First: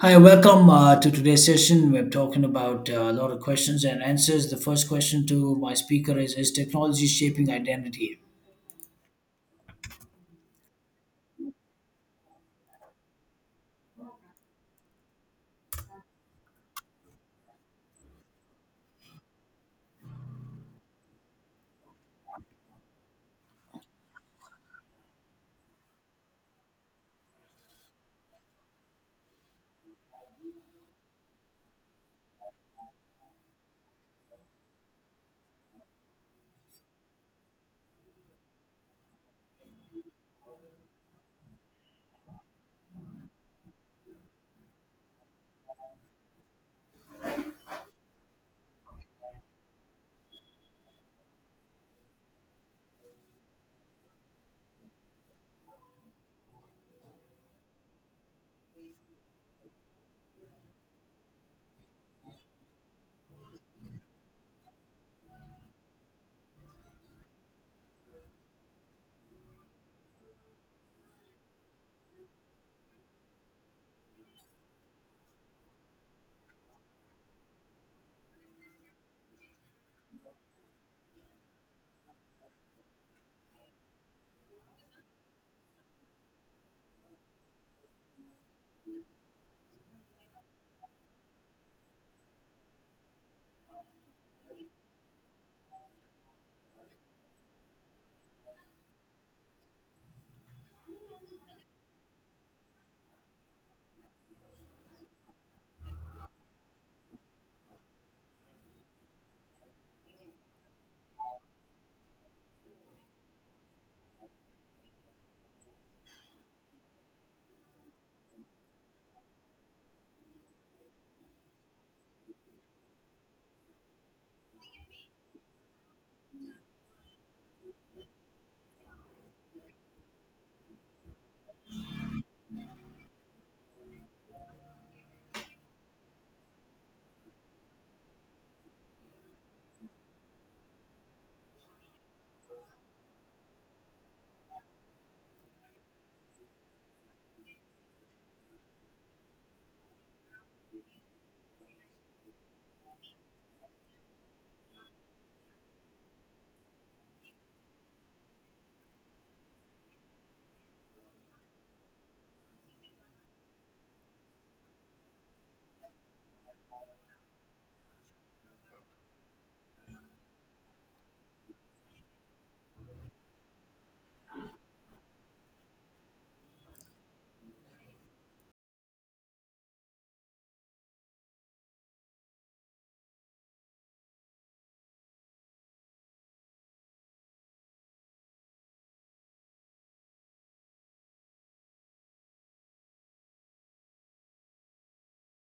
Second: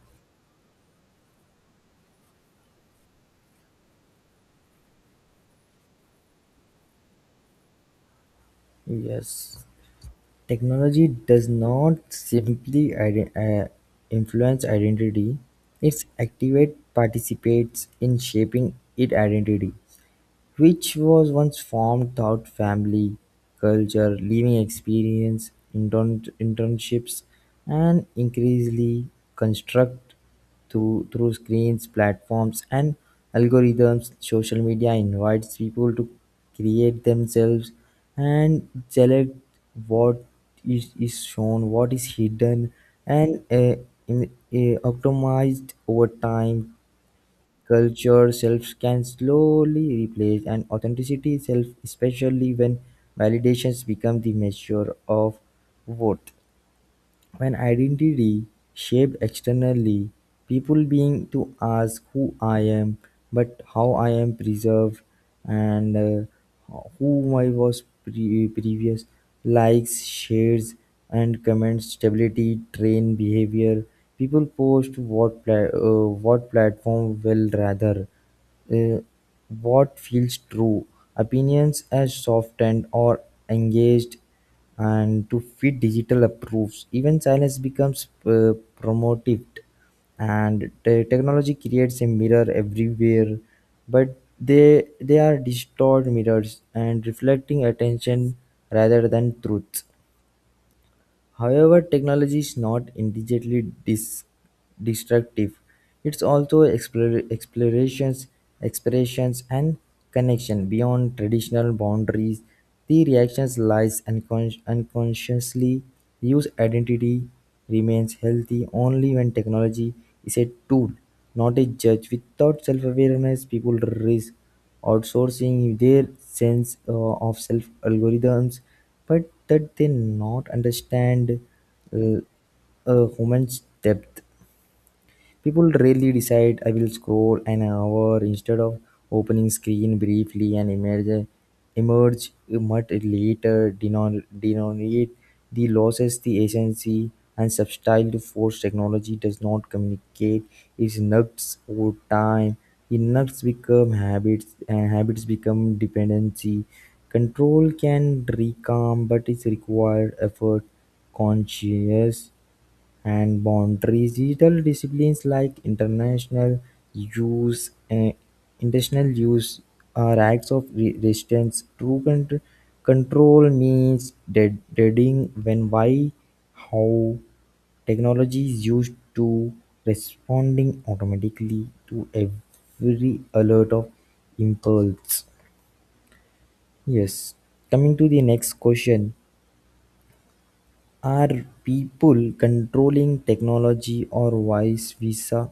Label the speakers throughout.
Speaker 1: Hi, welcome to today's session. We're talking about a lot of questions and answers. The first question to my speaker is technology shaping identity?
Speaker 2: Yes, technology does not simply influence identity, it activate participates in shaping it identity which was once formed through family, culture, living experience, internships, and increasingly construct through screens, platforms, and algorithms. Social media invites people to create themselves and select what is shown, what is hidden, and optimized over time. Culture self can slowly replace an authenticity self, especially when validations become the measure of worth. When identity shaped externally, people being to ask who I am, but how I am preserved and who I was previous. Likes, shares, and comments, stability, train behavior. People post what platform will rather uh, what feels true. Opinions as softened or engaged and to fit digital approves, even silence becomes promoted, and the technology creates a mirror everywhere, but they are distorted mirrors and reflecting attention rather than truth. However, technology is not immediately destructive. It's also explorations, expressions, and connection beyond traditional boundaries. The reactions lies unconsciously. Use identity remains healthy only when technology is a tool, not a judge. Without self-awareness, people risk outsourcing their sense of self algorithms, but that they not understand uh, a human's depth. People rarely decide I will scroll an hour instead of opening screen briefly and emerge much later denominate the losses the agency and substyle to force technology does not communicate its nuts over time. The nuts become habits and habits become dependency. Control can recalm, but it requires effort, conscious, and boundaries. Digital disciplines like International use and intentional use are acts of resistance. True control means deciding when, why, how technology is used to responding automatically to every alert of impulse. Yes. Coming to the next question. Are people controlling technology or vice versa?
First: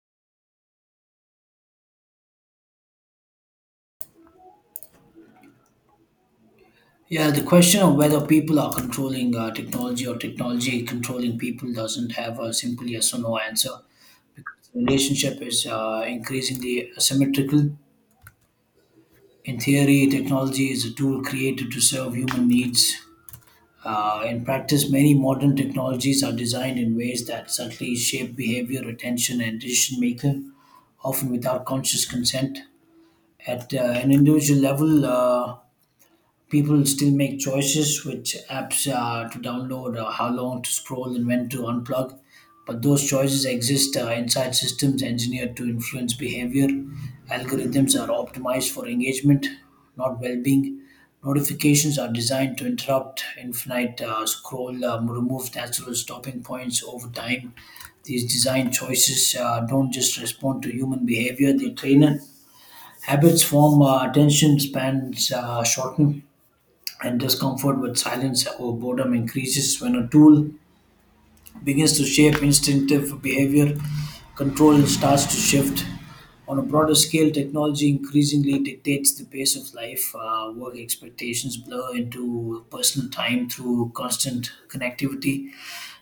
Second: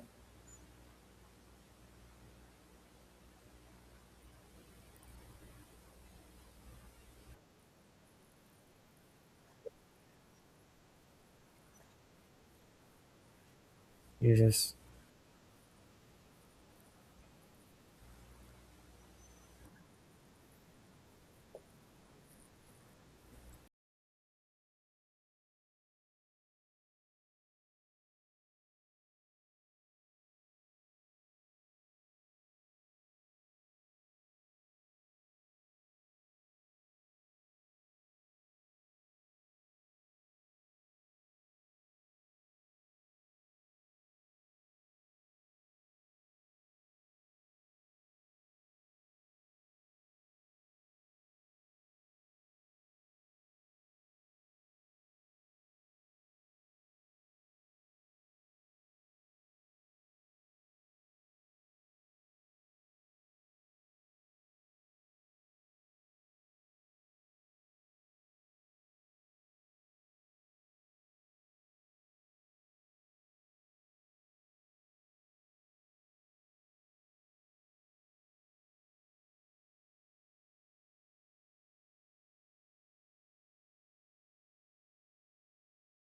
Speaker 1: Yeah, the question of whether people are controlling technology or technology controlling people doesn't have a simple yes or no answer.
Speaker 2: Yes.
Speaker 1: The relationship is increasingly asymmetrical. In theory, technology is a tool created to serve human needs. In practice, many modern technologies are designed in ways that subtly shape behavior, attention, and decision making, often without conscious consent. At an individual level, people still make choices which apps to download, how long to scroll, and when to unplug. But those choices exist inside systems engineered to influence behavior. Algorithms are optimized for engagement, not well being. Notifications are designed to interrupt infinite scroll, remove natural stopping points over time. These design choices don't just respond to human behavior, they train it. Habits form, attention spans shorten, and discomfort with silence or boredom increases. When a tool begins to shape instinctive behavior, control starts to shift. On a broader scale, technology increasingly dictates the pace of life. Work expectations blur into personal time through constant connectivity.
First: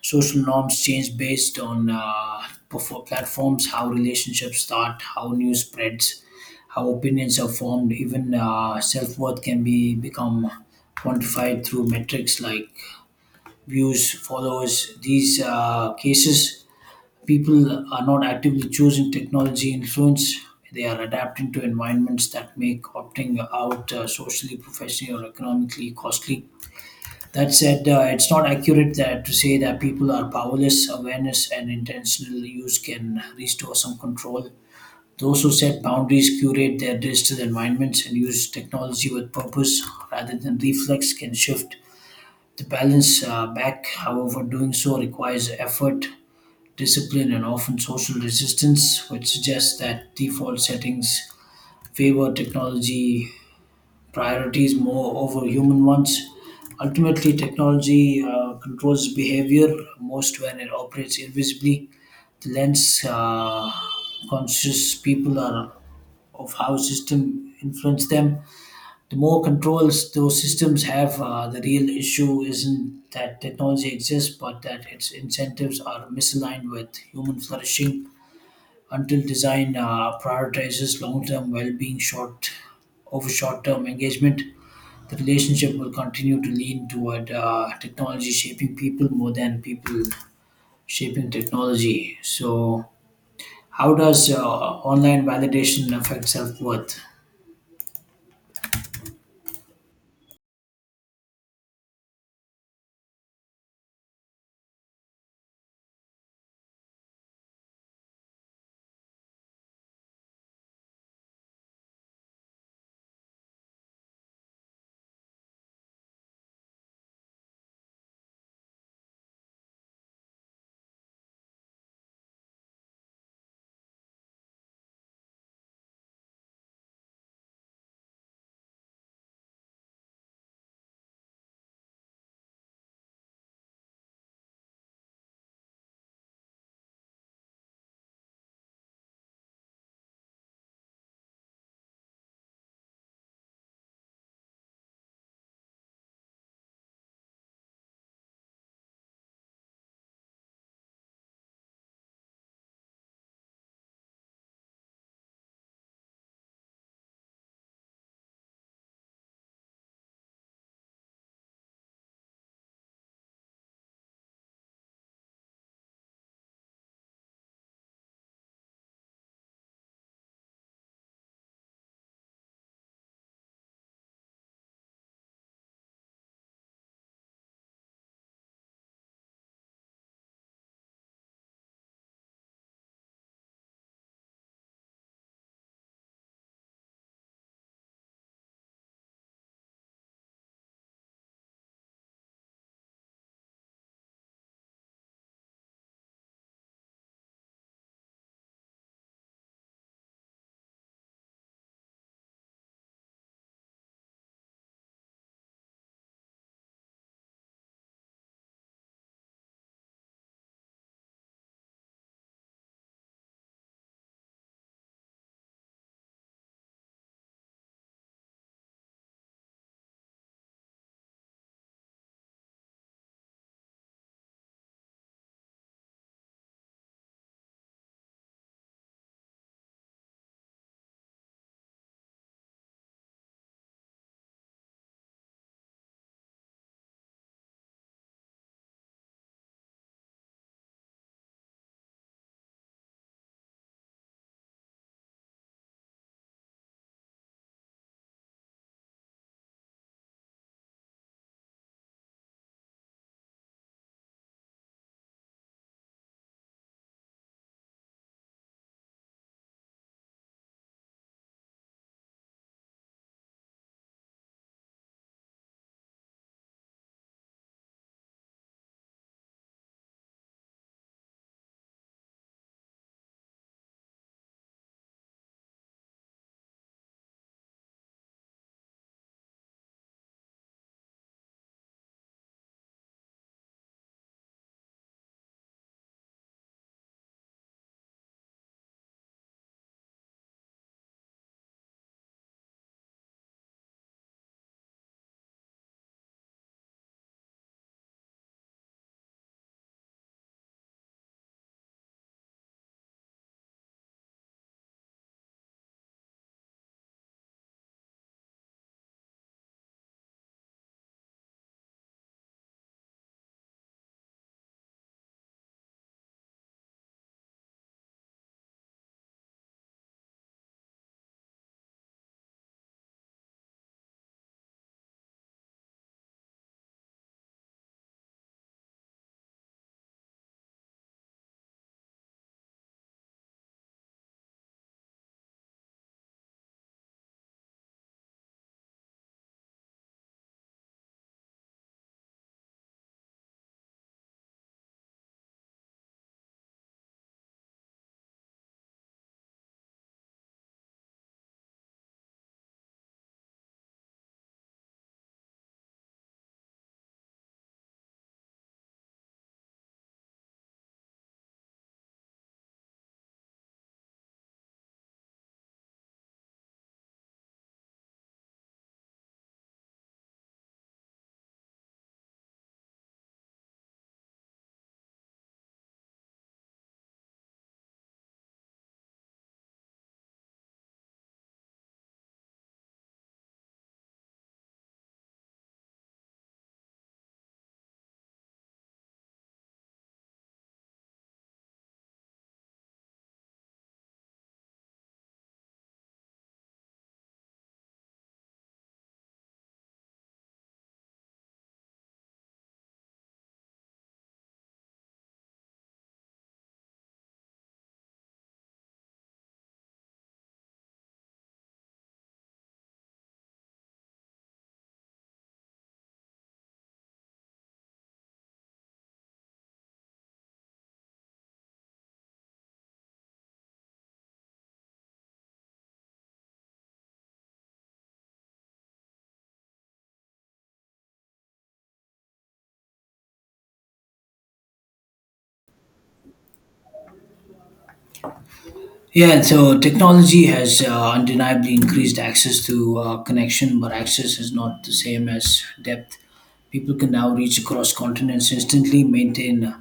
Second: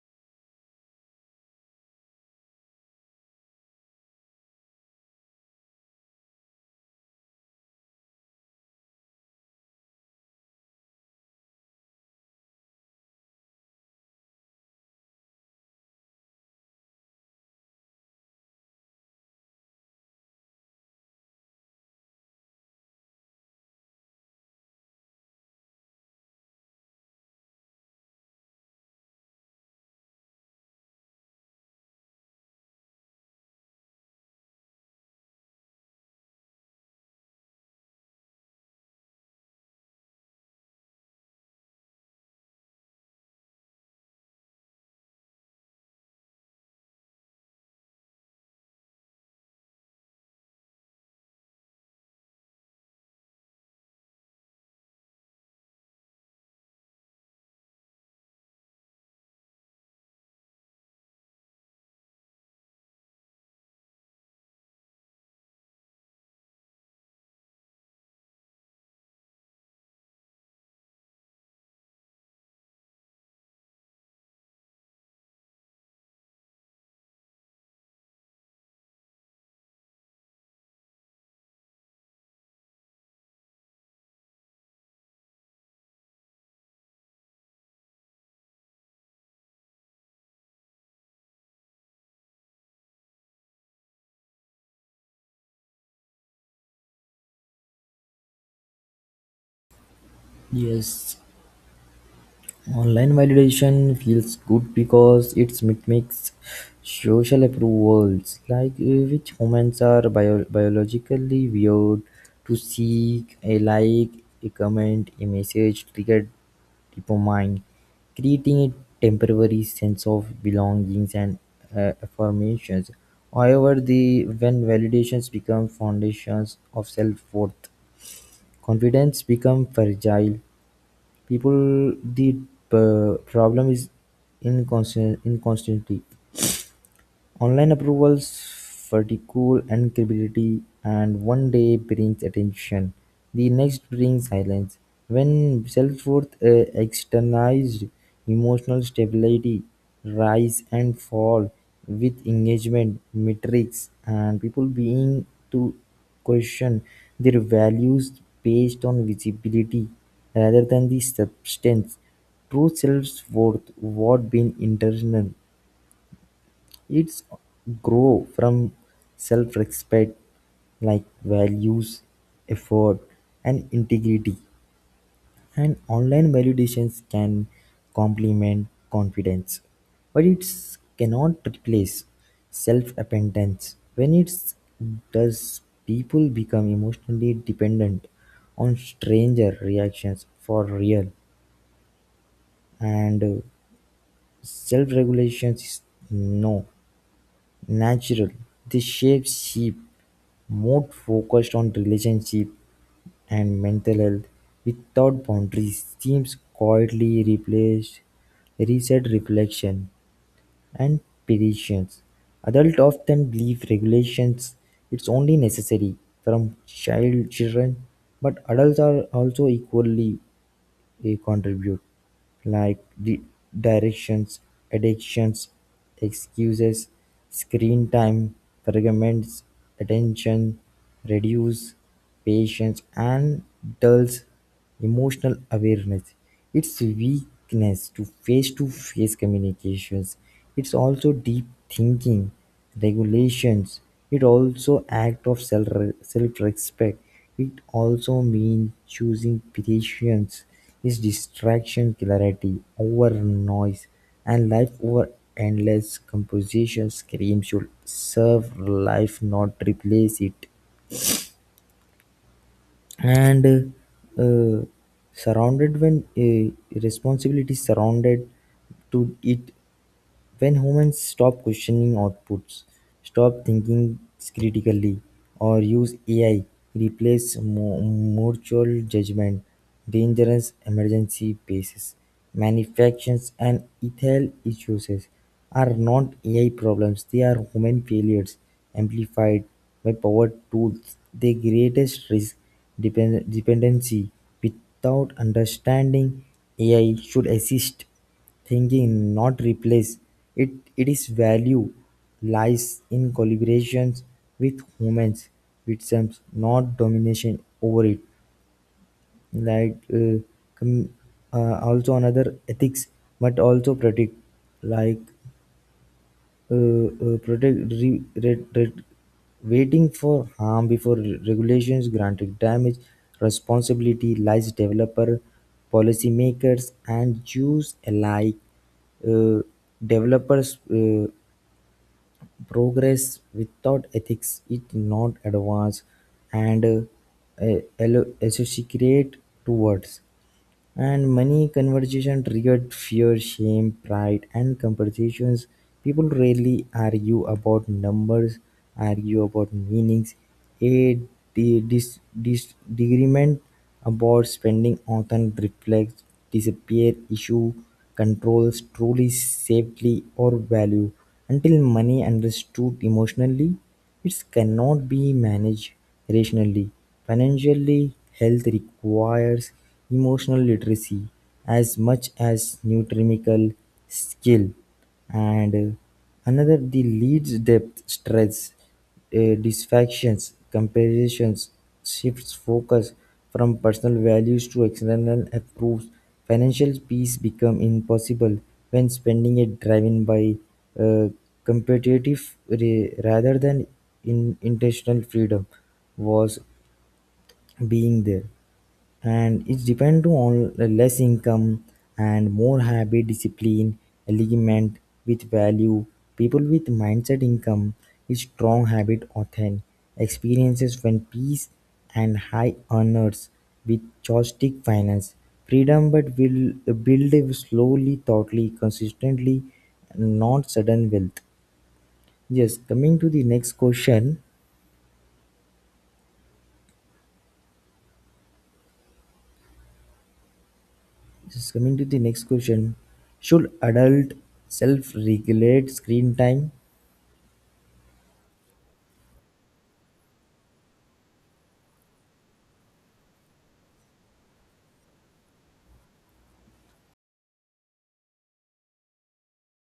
Speaker 1: Social norms change based on platforms, how relationships start, how news spreads, how opinions are formed. Even self worth can be become quantified through metrics like views, followers. These cases, people are not actively choosing technology influence. They are adapting to environments that make opting out socially, professionally, or economically costly. That said, it's not accurate that to say that people are powerless. Awareness and intentional use can restore some control. Those who set boundaries, curate their digital environments, and use technology with purpose rather than reflex can shift the balance back. However, doing so requires effort, discipline, and often social resistance, which suggests that default settings favor technology priorities more over human ones. Ultimately, technology controls behavior most when it operates invisibly. The lens conscious people are of how system influence them, the more controls those systems have. The real issue isn't that technology exists, but that its incentives are misaligned with human flourishing. Until design prioritizes long-term well-being short over short-term engagement, the relationship will continue to lean toward technology shaping people more than people shaping technology. So, how does online validation affect self worth?
Speaker 2: Yes. Online validation feels good because it mimics social approvals, like which humans are biologically weird to seek a like, a comment, a message triggered dopamine, creating a temporary sense of belongings and affirmations. However, the when validations become foundations of self-worth, confidence become fragile people the problem is inconsistent inconsistency. Online approvals ridicule and credibility, and one day brings attention, the next brings silence. When self-worth externalized, emotional stability rise and fall with engagement metrics and people being to question their values based on visibility rather than the substance. True self-worth what being internal, it's grow from self-respect like values, effort, and integrity. And online validations can complement confidence, but it cannot replace self-dependence. When it does, people become emotionally dependent on stranger reactions for real, and self-regulation is no natural. The shapes sheep more focused on relationship and mental health without boundaries seems quietly replaced reset reflection and patience. Adults often believe regulations it's only necessary from child children, but adults are also equally he contributed, like the directions, addictions, excuses, screen time, fragments, attention, reduce, patience, and dulls emotional awareness. It's weakness to face communications. It's also deep thinking. Regulations, it also act of self-respect, self-respect. It also means choosing patience is distraction clarity over noise and life over endless composition scream should serve life not replace it, and uh, surrounded when responsibility surrounded to it. When humans stop questioning outputs, stop thinking critically, or use AI, replace mutual judgment, dangerous emergency bases, manufactures, and ethical issues are not AI problems, they are human failures amplified by power tools. The greatest risk dependency. Without understanding, AI should assist thinking, not replace it. Its value lies in collaborations with humans itself, not domination over it. Like com- also another ethics, but also protect like uh, protect waiting for harm before regulations granted damage, responsibility lies developer, policymakers, and jews alike. uh, Developers, progress without ethics it not advance. And associate towards and money conversation triggered fear, shame, pride, and competitions. People rarely argue about numbers, argue about meanings. A disagreement about spending often reflects disappear issue controls truly safely or value until money understood emotionally, it cannot be managed rationally. Financially. Health requires emotional literacy as much as nutritional skill. And another, the leads depth, stress, distractions, comparisons, shifts focus from personal values to external approves. Financial peace become impossible when spending it driven by uh, competitive, rather than in intentional freedom, was being there, and it depend on less income and more habit discipline, alignment with value. People with mindset income is strong habit often experiences when peace and high earners with joystick finance freedom but will build slowly, thoughtfully, consistently, not sudden wealth. Yes, coming to the next question. Just coming to the next question. Should adult self regulate screen time?
Speaker 1: Yeah, and so technology has undeniably increased access to connection, but access is not the same as depth. People can now reach across continents instantly, maintain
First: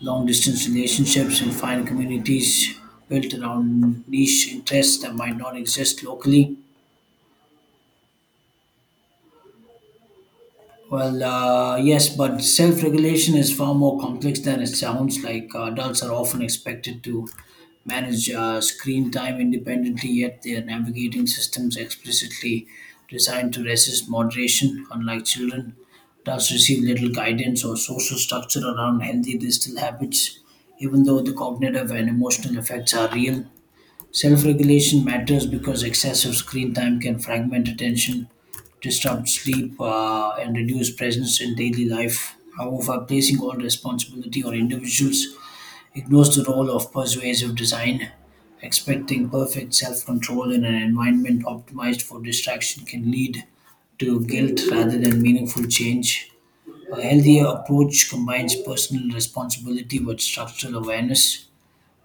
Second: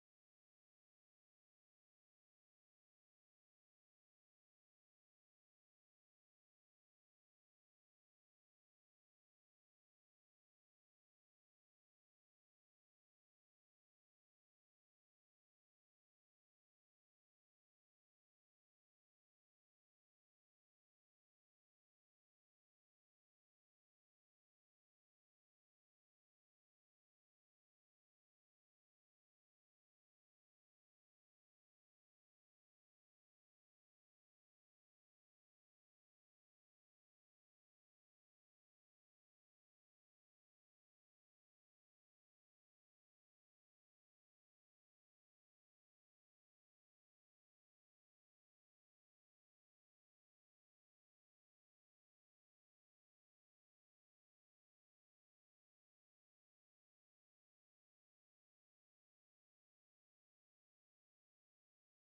Speaker 1: long distance relationships, and find communities built around niche interests that might not exist locally. Well, yes, but self regulation is far more complex than it sounds like. Adults are often expected to manage screen time independently, yet they are navigating systems explicitly designed to resist moderation. Unlike children, adults receive little guidance or social structure around healthy digital habits, even though the cognitive and emotional effects are real. Self regulation matters because excessive screen time can fragment attention, disrupt sleep, and reduce presence in daily life. However, placing all responsibility on individuals ignores the role of persuasive design. Expecting perfect self control in an environment optimized for distraction can lead to guilt rather than meaningful change. A healthier approach combines personal responsibility with structural awareness.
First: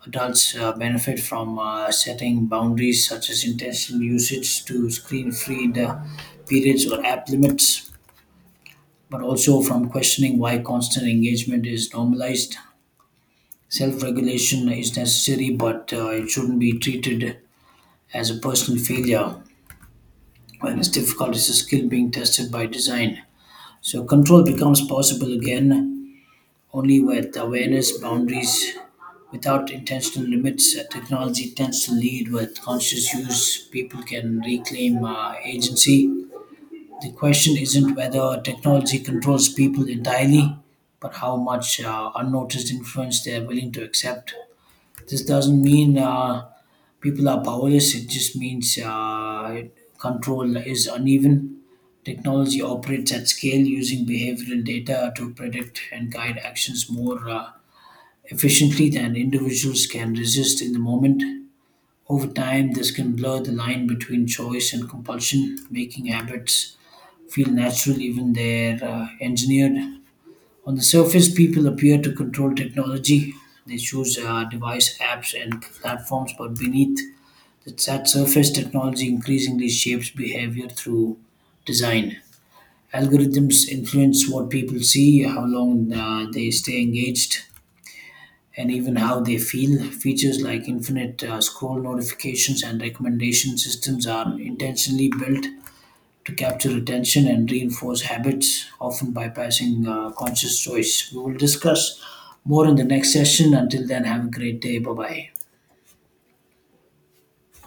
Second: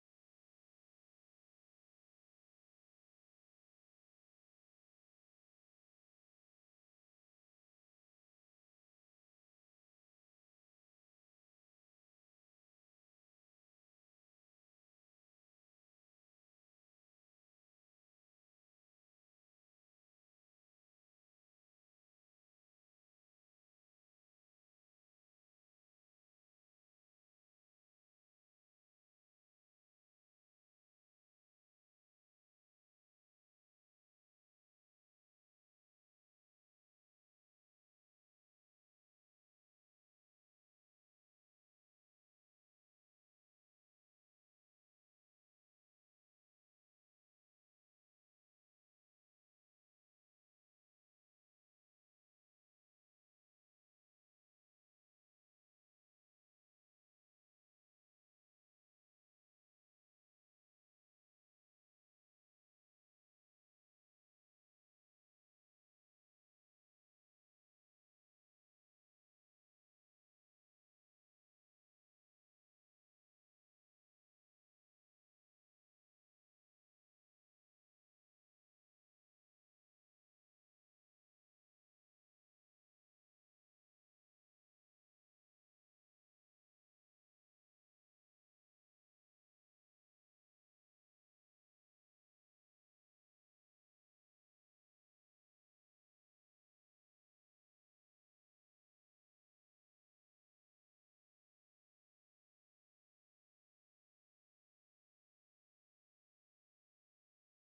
Speaker 1: Adults benefit from setting boundaries such as intentional usage, to screen free periods or app limits, but also from questioning why constant engagement is normalized. Self regulation is necessary, but it shouldn't be treated as a personal failure. When it's difficult, it's a skill being tested by design. So, control becomes possible again only with awareness, boundaries. Without intentional limits, technology tends to lead. With conscious use, people can reclaim agency. The question isn't whether technology controls people entirely, but how much unnoticed influence they're willing to accept. This doesn't mean people are powerless, it just means control is uneven. Technology operates at scale, using behavioral data to predict and guide actions more efficiently than individuals can resist in the moment. Over time, this can blur the line between choice and compulsion, making habits feel natural even they're engineered. On the surface, people appear to control technology. They choose device apps and platforms, but beneath that surface, technology increasingly shapes behavior through design. Algorithms influence what people see, how long they stay engaged, and even how they feel. Features like infinite scroll notifications and recommendation systems are intentionally built to capture attention and reinforce habits, often bypassing conscious choice. We will discuss more in the next session. Until then, have a great day. Bye bye.